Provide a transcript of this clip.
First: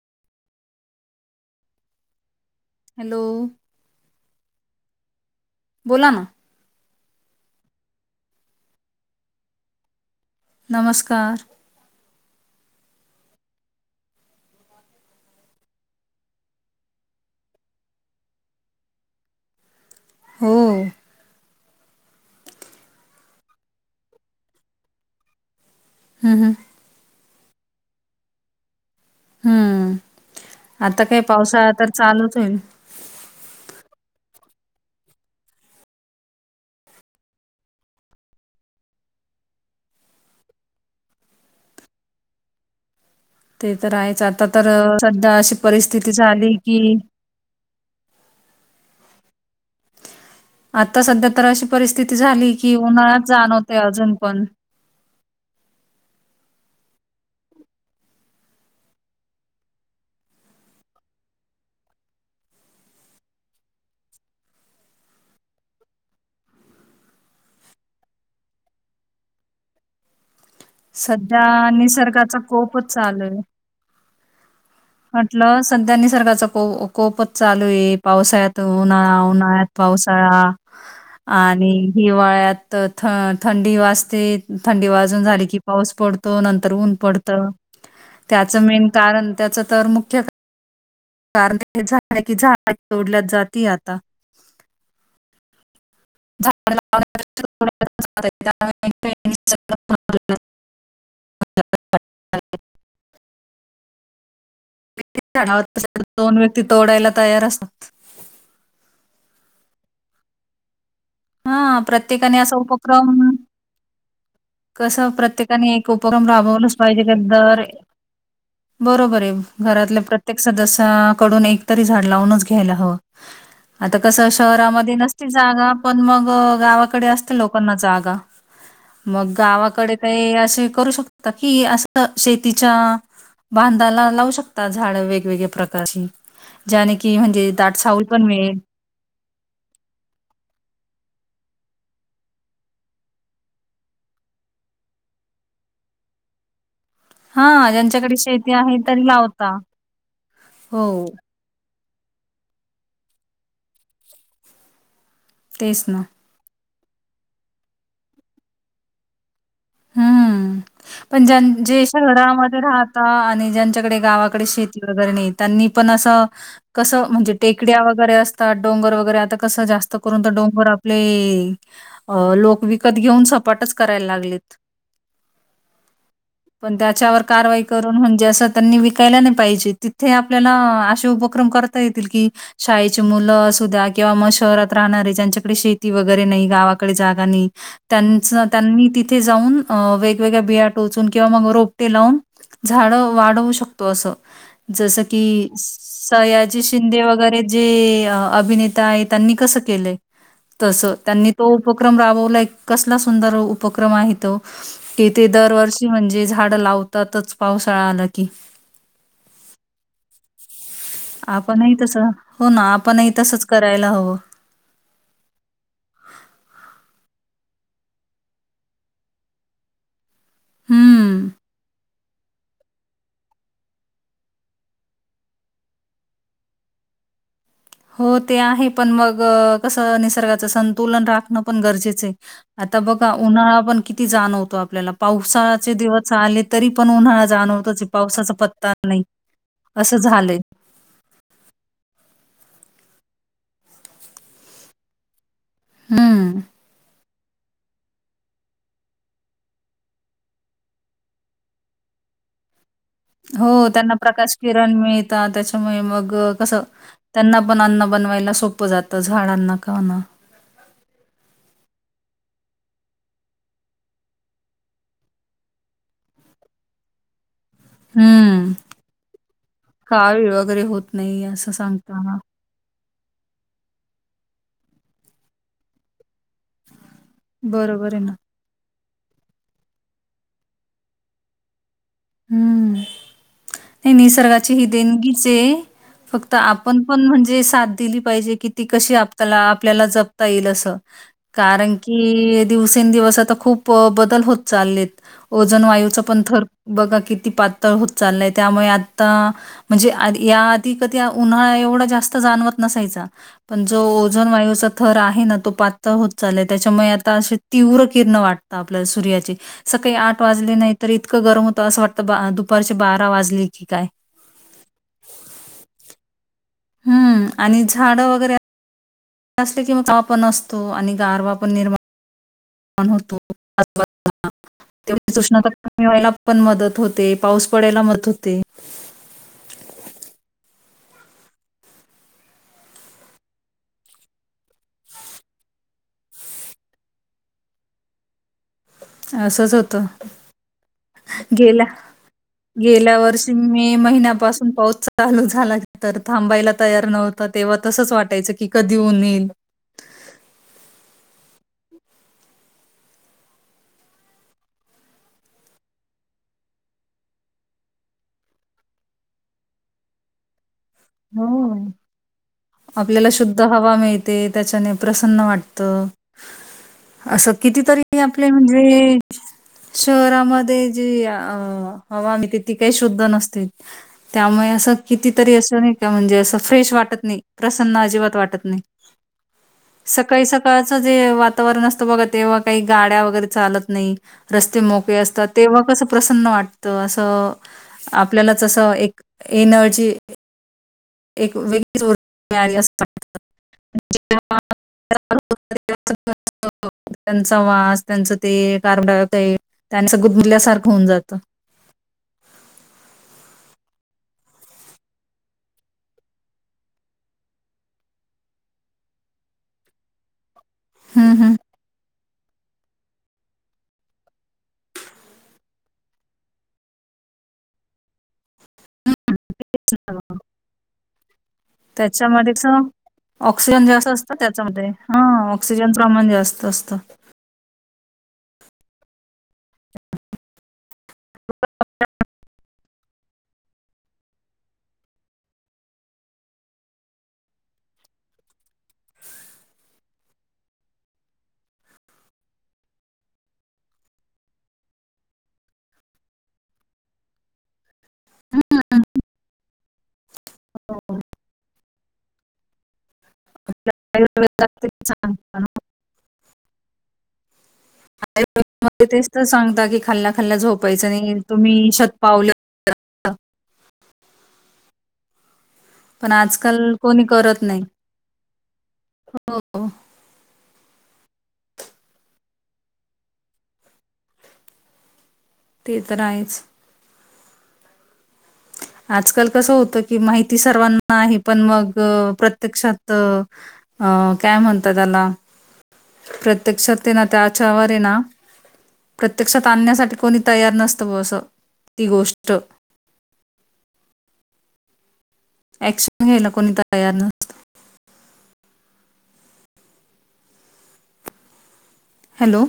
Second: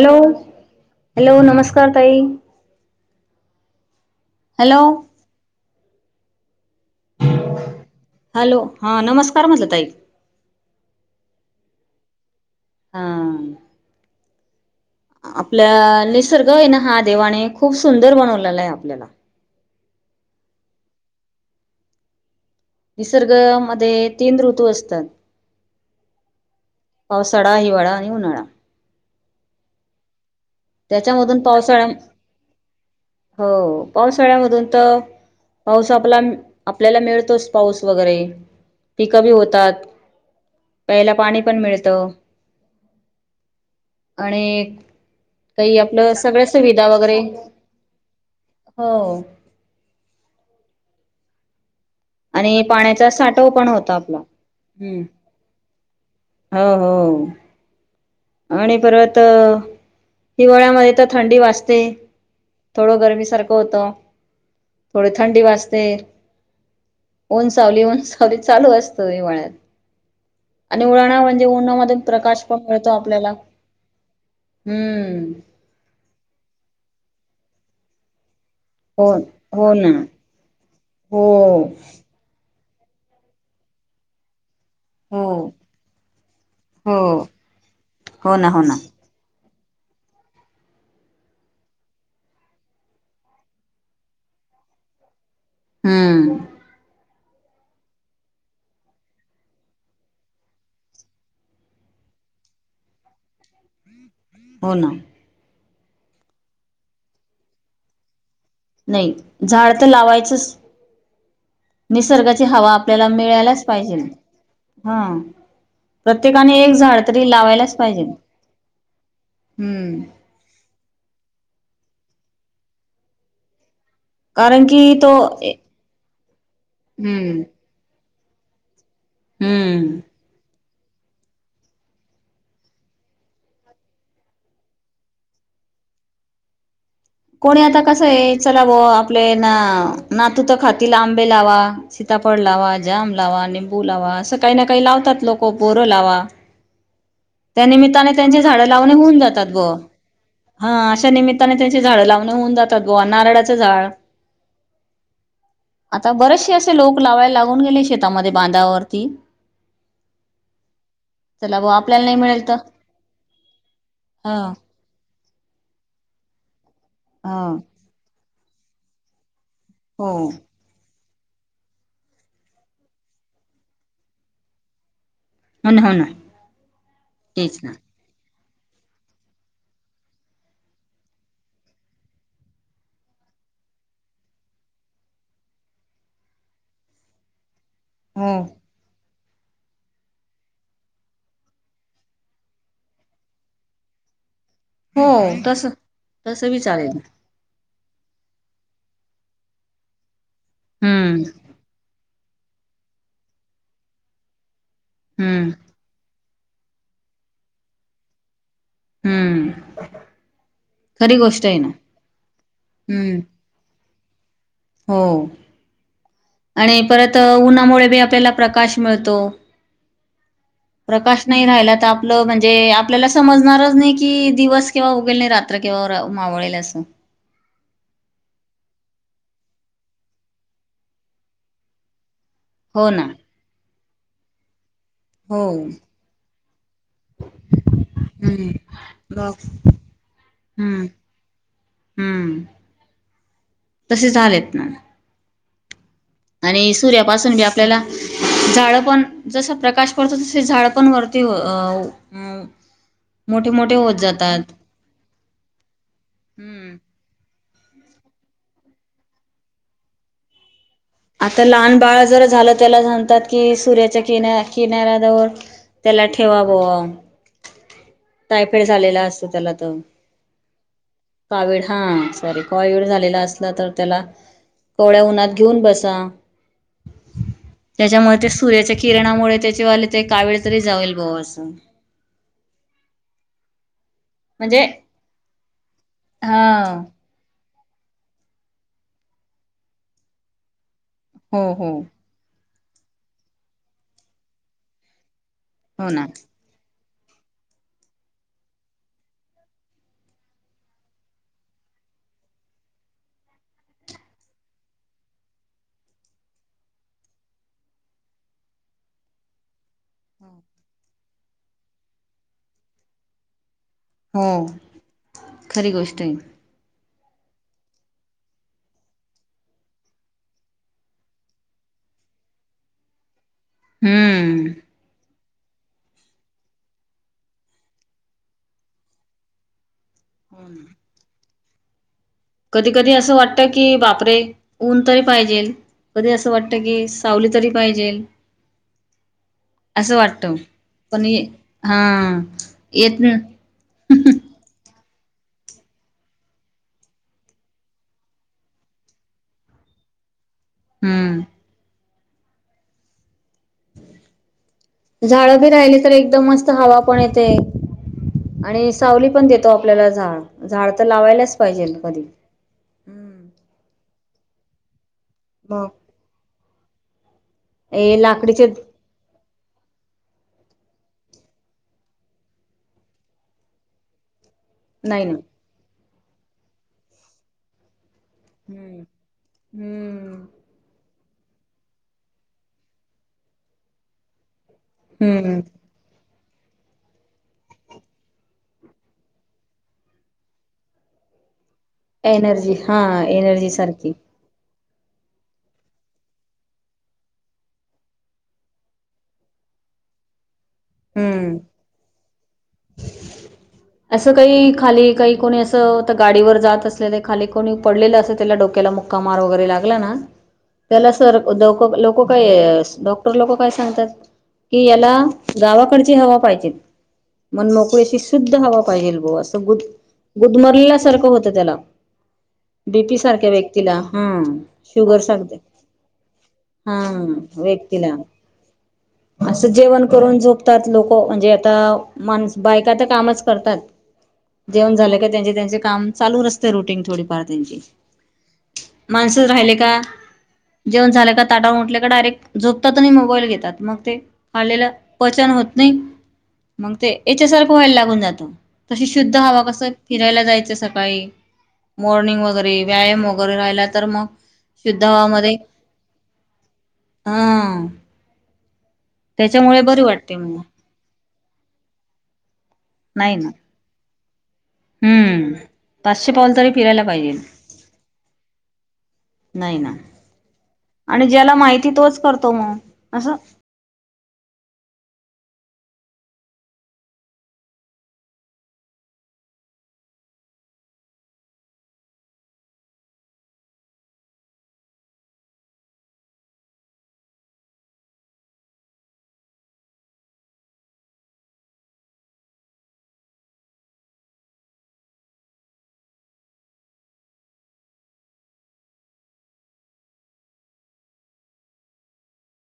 Hello hello नमस्कार ताई hello hello बोला ना हॅलो हा नमस्कार म्हटलं ताई नमस्कार हा आपल्या निसर्ग आहे ना हा देवाण खूप सुंदर बनवलेला आहे आपल्याला. होय. निसर्ग मदे तीन ऋतू असतात. हम् हम्. पावसाळा, हिवाळा आणि उन्हाळा. हम्म. आता काय त्याच्यामधून पावसाळा तर चालूच होईल हो. पावसाळ्यामधून तर पाऊस आपला आपल्याला मिळतोच पाऊस वगैरे पिकं बी होतात. प्यायला पाणी पण मिळत. ते तर आहेच आता तर सध्या ते परिस्थिती आपलं सगळ झाली की सुविधा वगैरे [inaudible] हो. आता सध्या तर अशी परिस्थिती झाली आणि कि पाण्याचा उन्हाळ्यात साठव पण जाणवते होता अजून आपला. पण. [inaudible] हम्म. हो हो. आणि परत हिवाळ्यामध्ये तर थंडी वाजते थोडं गरमीसारखं होतं. थोडी थंडी वाजते ऊन- सावली, ऊन-सावली चालू असत हिवाळ्यात. आणि उणाला म्हणजे सध्या उन्हामधून निसर्गाचा प्रकाश पण मिळ कोपच चालू आपल्याला आहे हम्म. म्हटलं सध्या निसर्गाच को-कोप चालू आहे पावसा्ळ्यात. तो हो उन्हाळा उन्हाळ्यात हो ना पावसाळा हो आणि हिवाळ्यात तर थ-थंडी वाजते. थंडी वाजून हो झाली की पाऊस पडतो नंतर ऊन हो. पडत हो ना हो त्याचं ना मेन कारण त्याचं तर मुख्य कारण ते हे झाड हाय की झाड तोडल्या जाती आता. हम्म. [unintelligible] हो ना. [unintelligible] दोन व्यक्ती तोडायला तयार असतात. नाही झाड तर लावायचंच. हां, प्रत्येकाने निसर्गाची असा हवा आपल्याला मिळायलाच पाहिजेल. कस प्रत्येकाने एक उपक्रम एक राबवलाच झाड पाहिजे तरी दर लावायलाच पाहिजे. [inaudible] बरोबर आहे हम्म घरातल्या प्रत्येक सदस्या ना कडून एक तरी झाड लावूनच घ्यायला हं. आता कसं कारण की शहरामध्ये तो नसती जागा पण मग गावाकडे असते हम्म लोकांना जागा. मग गावाकडे हम्म काय अशी करू शकता की अस शेतिच्या बांधाला लावू शकता झाडं वेगवेगळ्या प्रकारची ज्याने की म्हणजे कोणी दाट आता कस सावली पण आहे मिळेल. चला आपले ना नातूत खातील आं आंबे लावा सीताफळ लावा जाम लावा निंबू लावा असं काही ना काही लावतात लोक बोरो लावा त्या हा निमित्ताने ज्यांच्याकडे त्यांची शेती झाड आहे लाव तरी होऊन जातात लावता ब हा हो अशा निमित्ताने झाड लाव होऊन जातात गोवा नारळाचं झाड तेच ना. आता बरचसे अस लोक लावायला लागून गेले शेतामध्ये बांधावरती हम्म पण ज्यां चला बुवा जे आपल्याला नाही मिळेल तर शहरामध्ये राहत आणि ज्यांच्याकडे हा गावाकडे शेती वगैरे न त्यांनी पण असं कसं म्हणजे हा टेकड्या वगैरे असत डोंगर वगैरे आ कं जास्त करून हो डोंगर आपले अ लोक विकत घेऊन सपाटच करायला लागलेत हो ना हो ना पण त्याच्यावर तेच कारवाई ना करून म्हजेस त्यांनी विकायला नाही पाहिजे तिथे आपल्याला असे उपक्रम करता येतील कि शाळेचे मुलं असध्या किंवा म शहरात राहणारे ज्यांच्याकडे शेती वगैरे नाही गावाकडे जागा नाही हो त्यांच त्यांनी ते जाऊन अ वेगवेगळ्या बिया टोचून किंवा मग रोपटे लावून झाड वाढवू शकतो असं जस हो की तस तस बी सयाजी चालेल ना शिंदे वगैरे जे अभिनेता आहे त्यांनी कसं केलंय तस हम्म त्यांनी तो उपक्रम राबव ला एकक कसला सुंदर उपक्रम आहे त कि ते हम्म दरवर्षी म्हणजे झााड लावतातच पावसाळा न की हम्म खरी [inaudible] [inaudible] गोष्ट आहे आपण ना ह तस हो ना आपणही तसच करायला हवं [inaudible] हम्म [inaudible] आणि परत तर उन्हामुळे बी आपल्याला प्रकाश मिळतो प्रकाश हं. नाही राहिला तर आपलं म्हणजे आपल्याला समजणारच नाही कि दिवस किंवा उगेल नाही रात्र किंवा मावळेल असं हो ते आहे पण मग कसं निसर्गाचं संतुलन राखणं पण गरजेचं आहे आता हो ना बघा उन्हाळा आपण किती त जाणवतो आपल्याला हो पावसाचे दिवस आले तरी पण उन्हाळा जाणवतच पावसाचा हम्म पत्ता नाही मग असं झालंय [inaudible] हम्म [inaudible] तसे चालेत ना हम्म ूनी आपल्याला झाड पण जस प्रकाश पडतो तस झाड पण वरती अ उम हो त्यांना प्रकाश किरण मिळता त्याच्यामुळे मग कसं हम्म त्यांना पण अन्न बनवायला सोपं जात झाडांना का ना [inaudible] आता लहान बाळ जर झालं त्याला सणतात कि सूर्याच्या किन किनाऱ्याजवळ त्याला ठेवा बोवा हं, तायफेड झालेला असतो त्याला तर काळी वगैरे होत नाही [inaudible] असं कावीड हा सांगता हां, सॉरीड झा झलेला असला तर त्याला कवड्या उन्हात घेऊन बसा [inaudible] बरोबर आहे ना. त्याच्यामुळे ते सूर्याचे किरणामुळे त्याचेवाले ते कावेळ तरी जावेल भाऊ असं हम्म [inaudible] हे निसर्गाची ही म्हणजे देणगीचे फक्त [inaudible] हा आपण पण म्हणजे सा दिली पाहिजे, कि ती कशी आपला आपल्याला जपता येईल असं हो कारण हो की दिवसेंदिवस आता खूप बदल होत चाललेत. ओझोन हो वायूचा ना पण थर बघा किती पातळ होत चाललंय त्यामुळे आता म्हणजे आ या आधी कधी उन्हाळा एवढा जास्त जाणवत नसायचा पण जो ओजन वायूचा थर आहे ना तो पातळ होत चाललाय त्याच्यामुळे आता असे तीव्र किरण वाटतं आपल्याला सूर्याचे सकाळी आठ वाजली नाहीत इतकं गरम होत. असं वाटतं दुपारची बारा वाजली. हो खरी गोष्ट आहे. हम्म आणि झाडं वगैरे अस किवा त पण असतो आणि गारवा पण निर्माण ण होतो. हम्म त उष्णता मिळवायला पण मदत होते पाऊस पडायला मदत होते. हम् कधी कधी असं वाटत की बापरे ऊन तरी पाहिजेल कधी असं वाटत की सावली तरी पाहिजेल, असच होत असं वाटतं पण ये गेल्या हा गेल्या येत ना. वर्षी मे महिन्यापासून पाऊस चाल चालू झाला तर थांबायला तयार नव्हत तेव्हा तसच वाटायचं कि कधी ऊन येईल, हम्म झाड बी राहिली तर एकदम मस्त हवा पण येते आणि सावली पण देतो आपल्याला झाड झाड तर हो लावायलाच पाहिजे कधी आपल्याला हम्म शुद्ध हवा मिळते. ते त्याच्याने प्रसन्न वाटत, मग असं कितीतरी हे आपले लाकडीचे म्हणजे, शहरामध्ये जी अ हवामीेत ती काही शुद्ध नसते. त्यामुळे असं नाही ना कितीतरी असं म्हणजे असं फ्रेश वाटत नाही प्रसन्न अजिबात वाटत नाही हम्म हम्म सकाळी सकाळच. जे वातावरण असत बघ तेव्हा काही गाड्या वगैरे चालत नाही. रस्ते मोकळे असतात हम्म तेव्हा कसे प्र वाटतं असं आपल्याला तसं एक एनर्जी. एक वेग. एनर्जी हा एनर्जी सारखी. [inaudible] त्यांचा वास त्यांचं ते कारबड ते त्याचं गुदमरल्यासारखं. होऊन जात. हम्म असं काही खाली काही कोणी असं गाडीवर जात असले खाली कोणी पडलेलं अस त्याला डोक्याला मुक्का मार वगैरे लागला ना. त्याला हं, सर हं. को [unintelligible] को काय डॉक्टर लोक काय सांगतात की याला. गावाकडची हवा पाहिजे मन मोकळे्याशी शुद्ध हवा. हं, पाहिल बॉ असं गूद-गुदमरल्यासारखं. त्याच्यामधेच सारख्या ऑक्सिजन व्यक्तीला जास्त हा असतं त्याच्यामध्ये. शुगर ह! सारख्या ऑक्सिजनचं प्रमाण जास्त असतं. तिला. आसं जेवण- करून झोपतात लोकं म्हणजे आता माणस बायका तर कामच करतात जेवण झालं का त्यांचे त्यांचे काम चालू असते रुटीन थोडीफार त्यांची माणस राहिले का जेवण झालं का ताटावरून उटले का डायरेक झोपतात आणि मोबाईल घेतात. मग ते काडलेलं. पचन होत नई मंग ते येच्यासारकं व्हाय लाग. हून जात हं, तशी शुद त हवा कसं फिरायला जायचं हो. सकाळी. मॉर्निंग वगेरे व्यायाम वग घरी राहिला तर मग आयुर्वेदात शुद्ध हवा मधे सांगता ना. - हम्म! मग ते तेच तर सांगता की खाल्ल्या-खाल्ल्या मला झोपायचं नाइये. तुम्ही शतपावलं. नाई ना. हम्म. पण पाचशे पाऊल तरी आजकाल फिरायला कोणी पाहिजे करत नाइ. हो नाही ओ. ना आणि ज्याला माहिती तोच करतो म. असं! ते तर आहेच. आजकाल कसं होतं की माहिती सर्वांना आहे पण मग प्रत्यक्षात अ अ काय म्हणता त्याला. प्रत्यक्षाते ना त्याच्या वरे ना प्रत्यक्षात आणण्यासाठी कोणी तयार नसतं बॉ असं, ती गोष्ट. ॲक्शन घ्यायला कोणी तयार न [unintelligible] हॅलो!